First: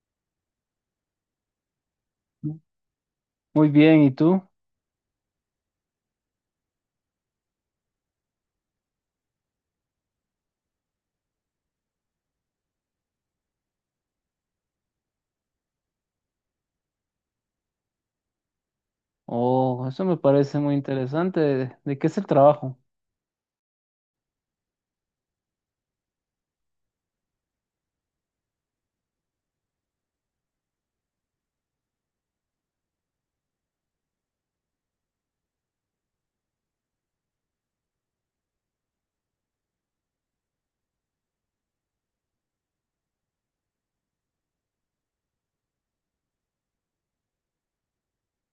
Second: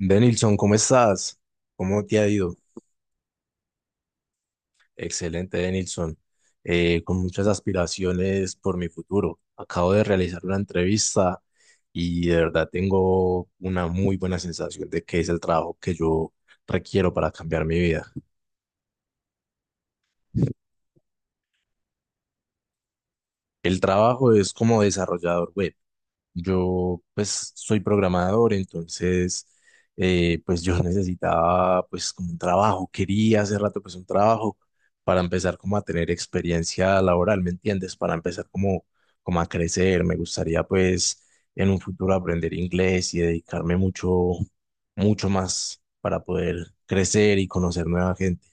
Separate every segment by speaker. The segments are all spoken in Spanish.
Speaker 1: Denilson, ¿cómo estás? ¿Cómo te ha ido?
Speaker 2: Muy bien, ¿y tú?
Speaker 1: Excelente, Denilson. Con muchas aspiraciones por mi futuro. Acabo de realizar una entrevista y de verdad tengo una muy buena sensación de que es el trabajo que yo requiero para cambiar mi vida.
Speaker 2: Oh, eso me parece muy interesante. ¿De qué es el trabajo?
Speaker 1: El trabajo es como desarrollador web. Yo pues soy programador, entonces pues yo necesitaba pues como un trabajo, quería hace rato pues un trabajo para empezar como a tener experiencia laboral, ¿me entiendes? Para empezar como, como a crecer, me gustaría pues en un futuro aprender inglés y dedicarme mucho, mucho más para poder crecer y conocer nueva gente.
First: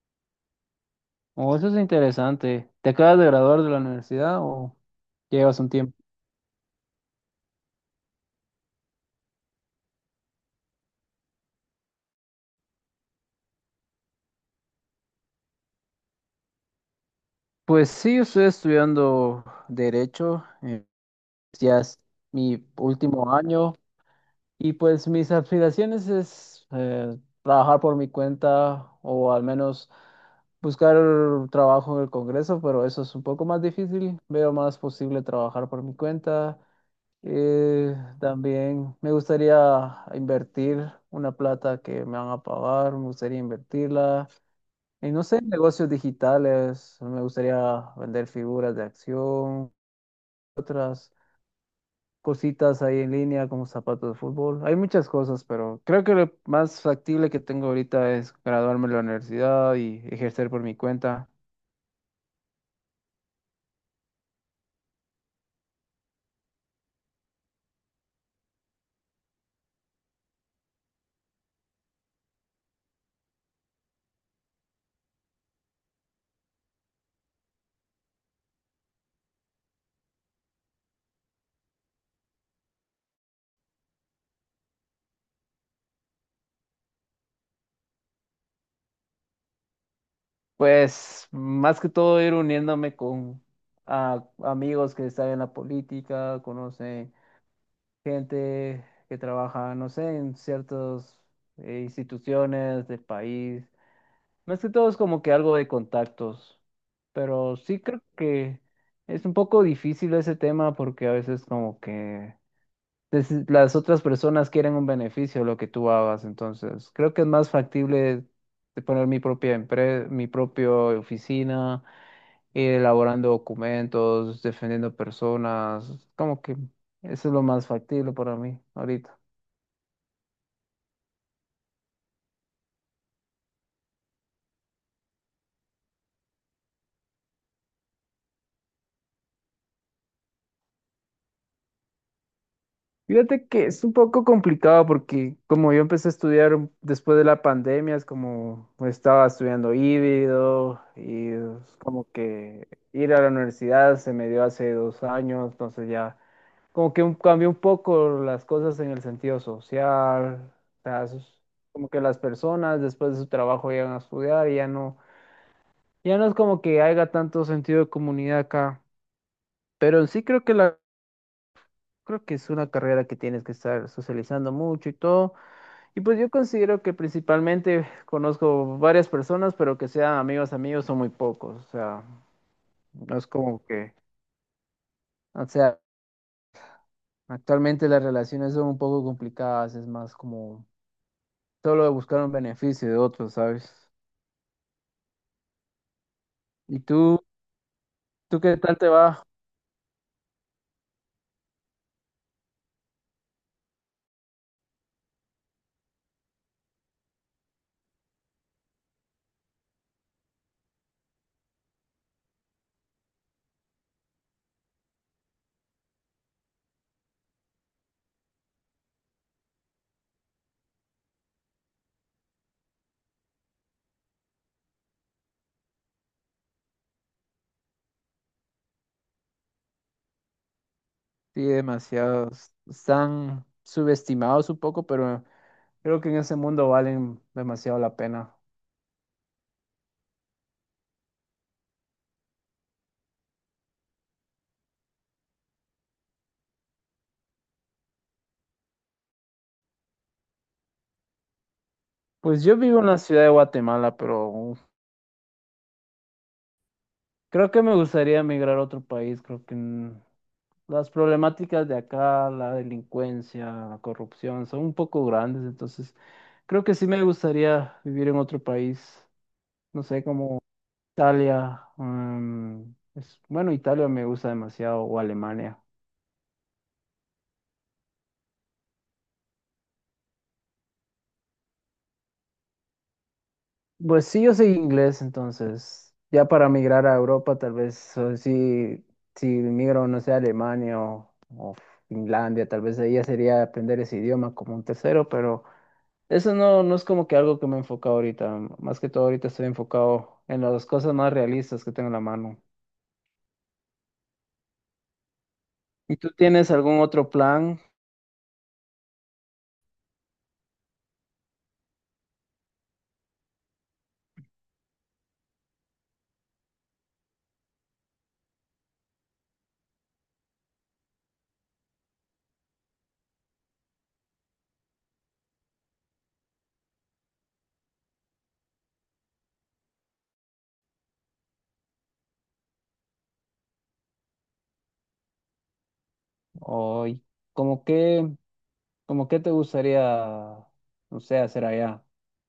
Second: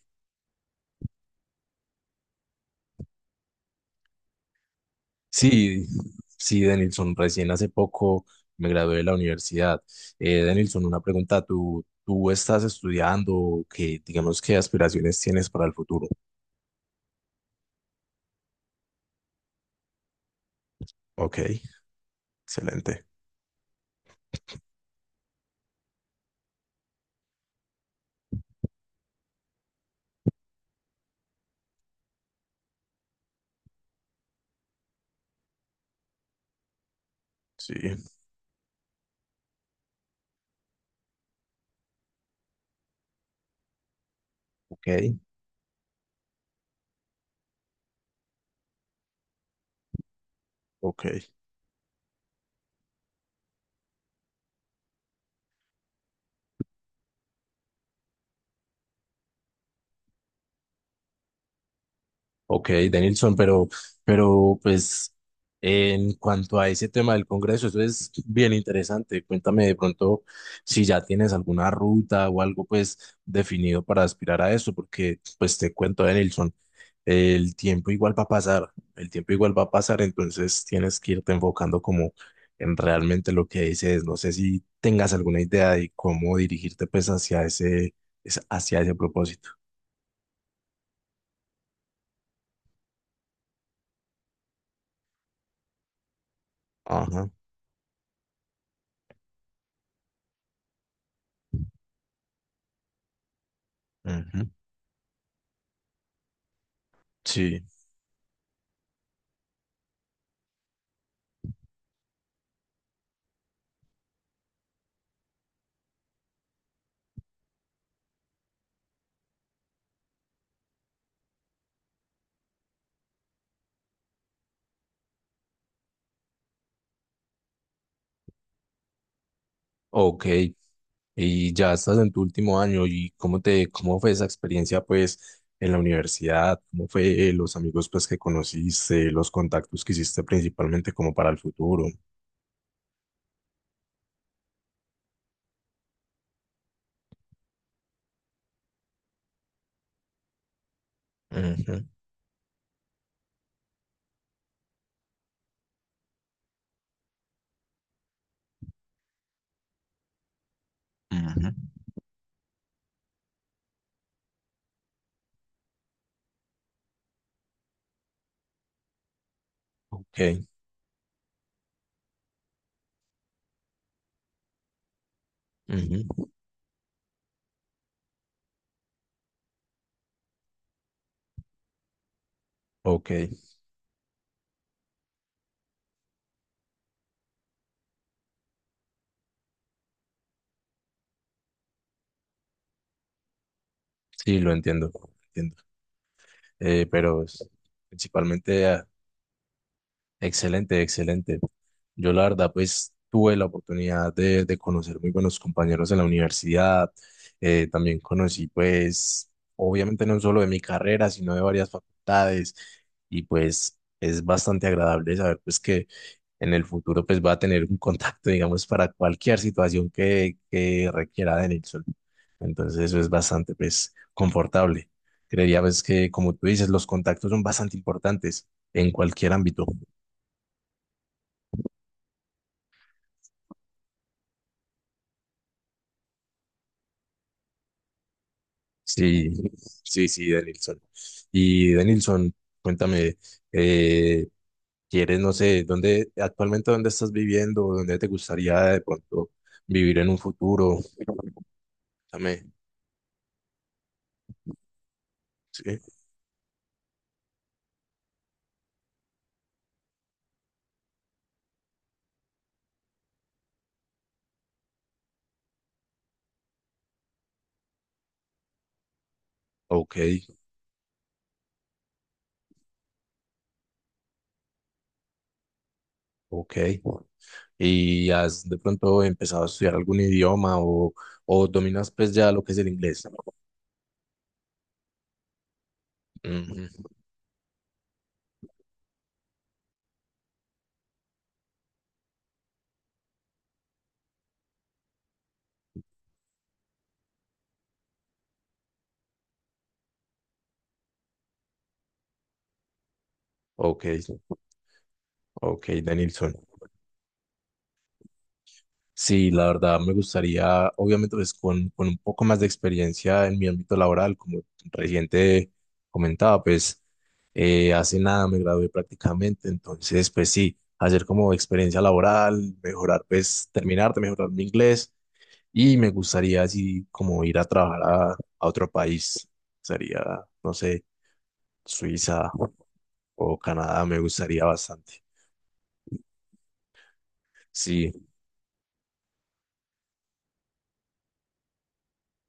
Speaker 2: Oh, eso es interesante. ¿Te acabas de graduar de la universidad o llevas un
Speaker 1: Sí,
Speaker 2: tiempo?
Speaker 1: sí, Denilson, recién hace poco me gradué de la universidad. Denilson, una pregunta, ¿Tú estás estudiando? ¿Qué, digamos, qué aspiraciones tienes para el futuro?
Speaker 2: Pues sí, yo estoy estudiando Derecho,
Speaker 1: Ok,
Speaker 2: ya es mi
Speaker 1: excelente.
Speaker 2: último año y pues mis aspiraciones es trabajar por mi cuenta o al menos buscar trabajo en el Congreso, pero eso es un poco más difícil. Veo más posible trabajar por mi cuenta.
Speaker 1: Sí,
Speaker 2: También me gustaría invertir una plata que me van a pagar, me gustaría invertirla
Speaker 1: ok,
Speaker 2: en, no sé, negocios digitales, me gustaría vender figuras de acción,
Speaker 1: ok.
Speaker 2: otras cositas ahí en línea como zapatos de fútbol. Hay muchas cosas, pero creo que lo más factible que tengo ahorita es graduarme de la universidad y ejercer por mi cuenta.
Speaker 1: Ok, Denilson, pero pues en cuanto a ese tema del Congreso, eso es bien interesante. Cuéntame de pronto si ya tienes alguna ruta o algo pues definido para aspirar a eso, porque pues te cuento, Denilson. El tiempo igual va a pasar, el tiempo igual va a pasar, entonces tienes que irte enfocando como en realmente lo que dices. No sé si tengas alguna idea de cómo dirigirte pues hacia ese, hacia ese propósito.
Speaker 2: Pues más que todo ir uniéndome con amigos que están en la política, conocen
Speaker 1: Ajá,
Speaker 2: gente que trabaja, no sé, en ciertas instituciones del país.
Speaker 1: ujú,
Speaker 2: Más que todo es como que algo de contactos, pero
Speaker 1: sí,
Speaker 2: sí creo que es un poco difícil ese tema porque a veces como que las otras personas quieren un beneficio de lo que tú hagas, entonces creo que es más factible de poner mi propia empresa, mi propia oficina, ir elaborando documentos, defendiendo personas, como que eso es lo más factible para mí ahorita.
Speaker 1: ok. Y ya estás en tu último año y cómo fue esa experiencia pues en la universidad, cómo fue los amigos pues que conociste, los contactos que hiciste principalmente como para el futuro.
Speaker 2: Fíjate que es un poco complicado porque como yo empecé a estudiar después de la pandemia, es como pues, estaba estudiando híbrido y es
Speaker 1: Ujú,
Speaker 2: como que ir a la universidad se me dio hace dos años, entonces ya como que cambió un poco las cosas en el sentido social, o sea, es
Speaker 1: ujú,
Speaker 2: como que las personas después de su trabajo llegan a estudiar y ya no, ya no es como que haya tanto sentido de comunidad acá, pero sí creo
Speaker 1: ok.
Speaker 2: que creo que es una carrera que tienes que estar socializando mucho y todo. Y pues
Speaker 1: Ujú.
Speaker 2: yo considero que principalmente conozco varias personas, pero que sean amigos amigos son muy pocos. O sea,
Speaker 1: Ok,
Speaker 2: no es como que, o sea, actualmente las relaciones son un poco complicadas, es más como solo de buscar un beneficio de otros, ¿sabes?
Speaker 1: sí, lo entiendo, lo entiendo.
Speaker 2: ¿Y
Speaker 1: Pero
Speaker 2: tú,
Speaker 1: pues,
Speaker 2: tú qué
Speaker 1: principalmente,
Speaker 2: tal
Speaker 1: ah,
Speaker 2: te va?
Speaker 1: excelente, excelente. Yo la verdad, pues tuve la oportunidad de conocer muy buenos compañeros en la universidad. También conocí, pues, obviamente no solo de mi carrera, sino de varias facultades. Y pues es bastante agradable saber, pues, que en el futuro, pues, va a tener un contacto, digamos, para cualquier situación que requiera de Nilsson. Entonces eso es bastante, pues, confortable. Creería, pues, que como tú dices, los contactos son bastante importantes en cualquier ámbito.
Speaker 2: Sí, demasiados. Están subestimados un poco, pero creo que en ese mundo valen demasiado la pena.
Speaker 1: Sí, sí, sí, Denilson. Y Denilson, cuéntame, eh, ¿quieres, no sé, actualmente dónde estás viviendo, dónde te gustaría de pronto vivir en un futuro?
Speaker 2: Pues
Speaker 1: Cuéntame,
Speaker 2: yo vivo en la ciudad de Guatemala, pero
Speaker 1: sí,
Speaker 2: creo que me gustaría emigrar a otro país. Creo que las problemáticas de acá, la delincuencia, la corrupción, son un poco grandes, entonces creo que sí me gustaría vivir en otro país, no
Speaker 1: ok,
Speaker 2: sé, como Italia, mm, bueno, Italia me gusta demasiado, o Alemania.
Speaker 1: ok. ¿Y has de pronto empezado a estudiar algún idioma o dominas, pues, ya lo que es el inglés?
Speaker 2: Pues sí, yo soy inglés, entonces ya para migrar
Speaker 1: Ujú,
Speaker 2: a Europa tal vez, o si migro, no sé, a Alemania o Finlandia, tal vez ahí ya sería aprender ese idioma como un tercero, pero... Eso no, no es como que algo que me enfoca ahorita. Más que todo ahorita estoy enfocado en las cosas más realistas que tengo en la mano.
Speaker 1: ok. Ok,
Speaker 2: ¿Y tú
Speaker 1: Danielson.
Speaker 2: tienes algún otro plan?
Speaker 1: Sí, la verdad me gustaría, obviamente, pues con un poco más de experiencia en mi ámbito laboral, como reciente comentaba, pues hace nada me gradué prácticamente, entonces, pues sí, hacer como experiencia laboral, mejorar, pues terminar de mejorar mi inglés y me gustaría así como ir a trabajar a otro país, sería, no sé, Suiza o Canadá, me gustaría bastante.
Speaker 2: ¿O y como
Speaker 1: Sí,
Speaker 2: qué, como qué te gustaría, no sé, hacer allá?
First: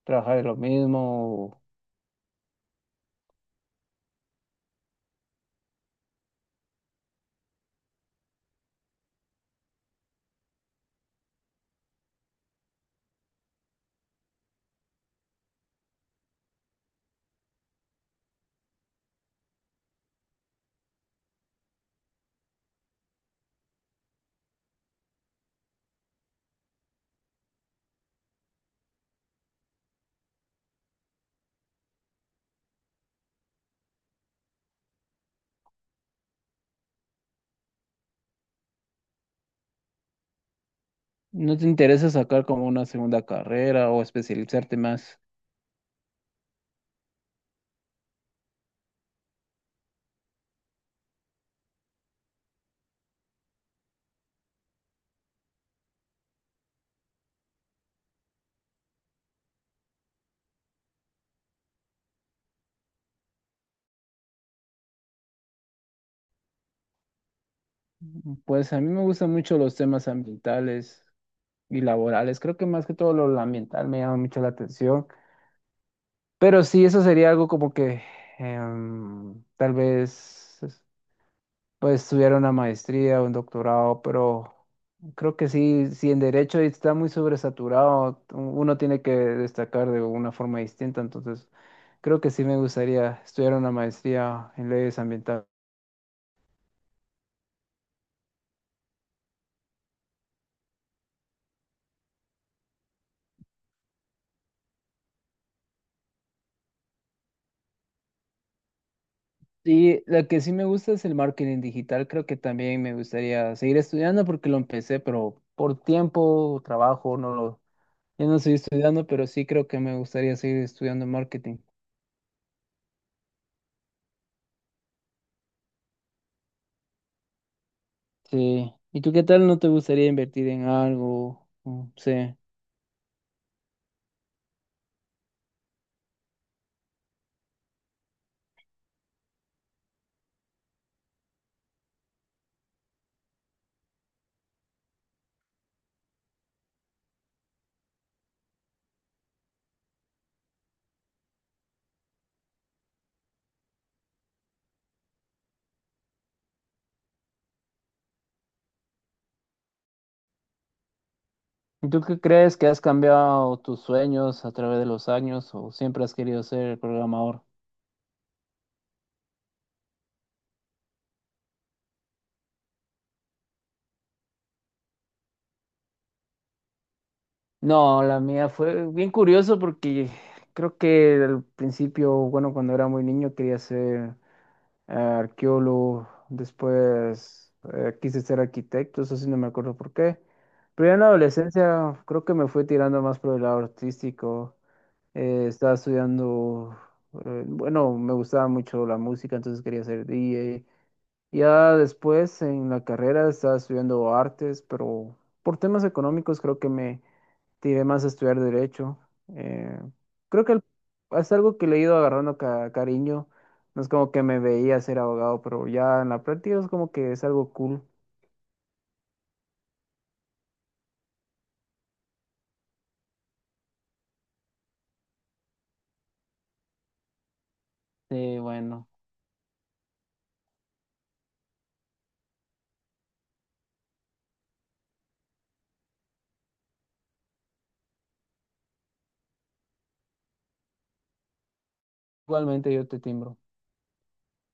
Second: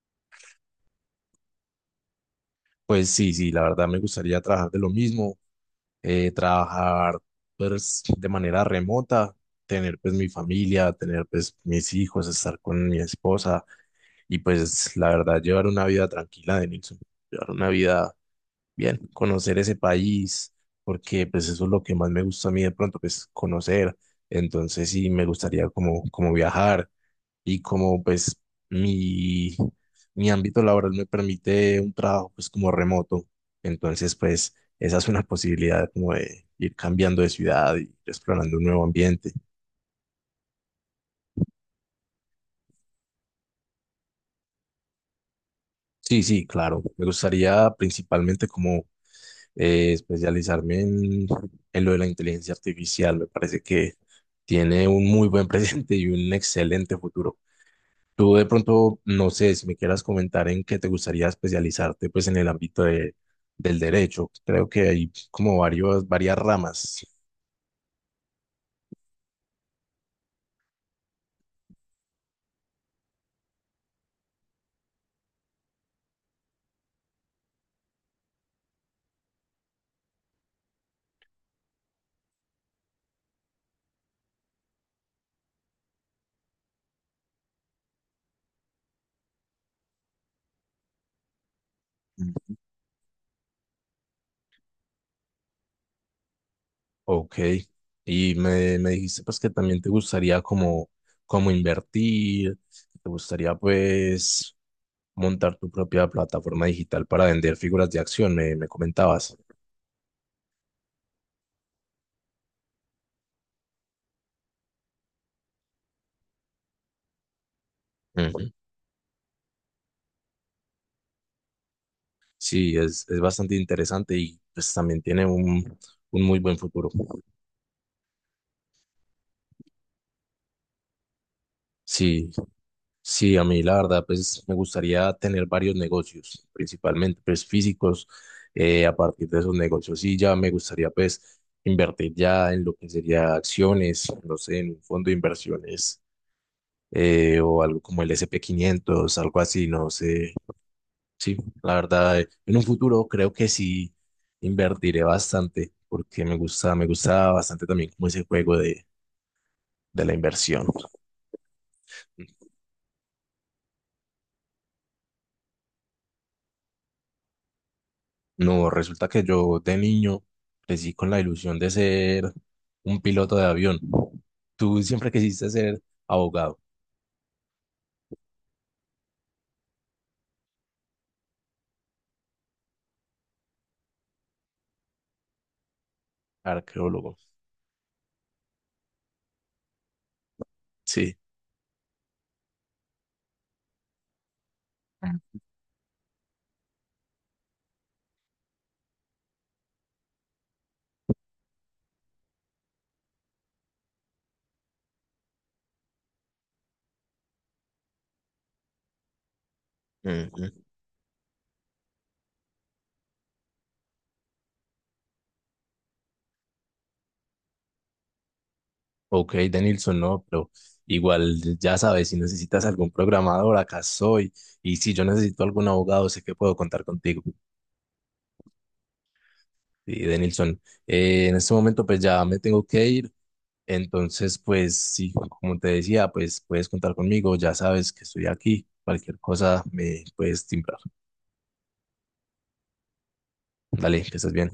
Speaker 2: ¿Trabajar en lo mismo? ¿O
Speaker 1: pues sí, sí, la verdad me gustaría trabajar de lo mismo trabajar pues de manera remota, tener pues mi familia, tener pues mis hijos, estar con mi esposa y pues la verdad llevar una vida tranquila de Nilsson, llevar una vida bien, conocer ese país, porque pues eso es lo que más me gusta a mí de pronto, pues conocer. Entonces sí, me gustaría como, como viajar, y como pues mi, mi ámbito laboral me permite un trabajo pues como remoto, entonces pues esa es una posibilidad como de ir cambiando de ciudad y explorando un nuevo ambiente.
Speaker 2: no te interesa sacar como una segunda carrera o especializarte más?
Speaker 1: Sí, sí, claro, me gustaría principalmente como especializarme en lo de la inteligencia artificial, me parece que tiene un muy buen presente y un excelente futuro. Tú de pronto, no sé si me quieras comentar en qué te gustaría especializarte, pues en el ámbito del derecho. Creo que hay como varias ramas.
Speaker 2: Pues a mí me gustan mucho los temas ambientales y laborales. Creo que más que todo lo ambiental me llama mucho la atención. Pero sí, eso sería algo como que tal vez pues estudiar una maestría o un doctorado, pero creo que sí, si en derecho está muy sobresaturado, uno tiene que destacar de una forma distinta, entonces creo que sí me gustaría estudiar una maestría en leyes ambientales.
Speaker 1: Ok, y me dijiste pues que también te gustaría como invertir, te gustaría pues montar tu propia plataforma digital para vender figuras de acción, me comentabas.
Speaker 2: Y la que sí me gusta es el marketing digital, creo que también me gustaría seguir estudiando porque lo empecé, pero por tiempo, trabajo, no lo. Ya no
Speaker 1: Ujú.
Speaker 2: estoy estudiando, pero sí creo que me gustaría seguir estudiando marketing.
Speaker 1: Sí, es bastante interesante y pues también tiene un muy buen futuro.
Speaker 2: Sí. ¿Y tú qué tal? ¿No te gustaría invertir en algo? Mm, sí.
Speaker 1: Sí, sí, a mí la verdad, pues me gustaría tener varios negocios, principalmente pues físicos. A partir de esos negocios, sí, ya me gustaría pues invertir ya en lo que sería acciones, no sé, en un fondo de inversiones o algo como el S&P 500, algo así, no sé. Sí, la verdad, en un futuro creo que sí invertiré bastante porque me gusta bastante también como ese juego de la inversión.
Speaker 2: ¿Y tú qué crees que has cambiado tus sueños a través de los años o siempre has querido ser programador?
Speaker 1: No, resulta que yo de niño crecí con la ilusión de ser un piloto de avión. Tú siempre quisiste ser abogado,
Speaker 2: No, la mía fue bien curioso porque creo que al principio, bueno, cuando era muy niño quería ser arqueólogo,
Speaker 1: arqueólogo.
Speaker 2: después quise ser arquitecto, eso sí no me acuerdo por qué. Pero ya en la
Speaker 1: Sí.
Speaker 2: adolescencia creo que me fui tirando más por el lado artístico. Estaba estudiando, bueno, me gustaba mucho la música, entonces quería ser DJ. Ya después en la carrera estaba estudiando artes, pero por temas económicos creo que me tiré más a estudiar derecho. Eh, Creo
Speaker 1: Ujú.
Speaker 2: que es algo que le he ido agarrando cariño. No es como que me veía ser abogado, pero ya en la práctica es como que es algo cool.
Speaker 1: Ok, Denilson, no, pero igual ya sabes, si necesitas algún programador, acá soy. Y si yo necesito algún abogado, sé que puedo contar contigo.
Speaker 2: Bueno,
Speaker 1: Sí, Denilson, en este momento pues ya me tengo que ir. Entonces, pues sí, como te decía, pues puedes contar conmigo, ya sabes que estoy aquí, cualquier cosa me puedes timbrar.
Speaker 2: igualmente yo te timbro.
Speaker 1: Dale, que estés bien.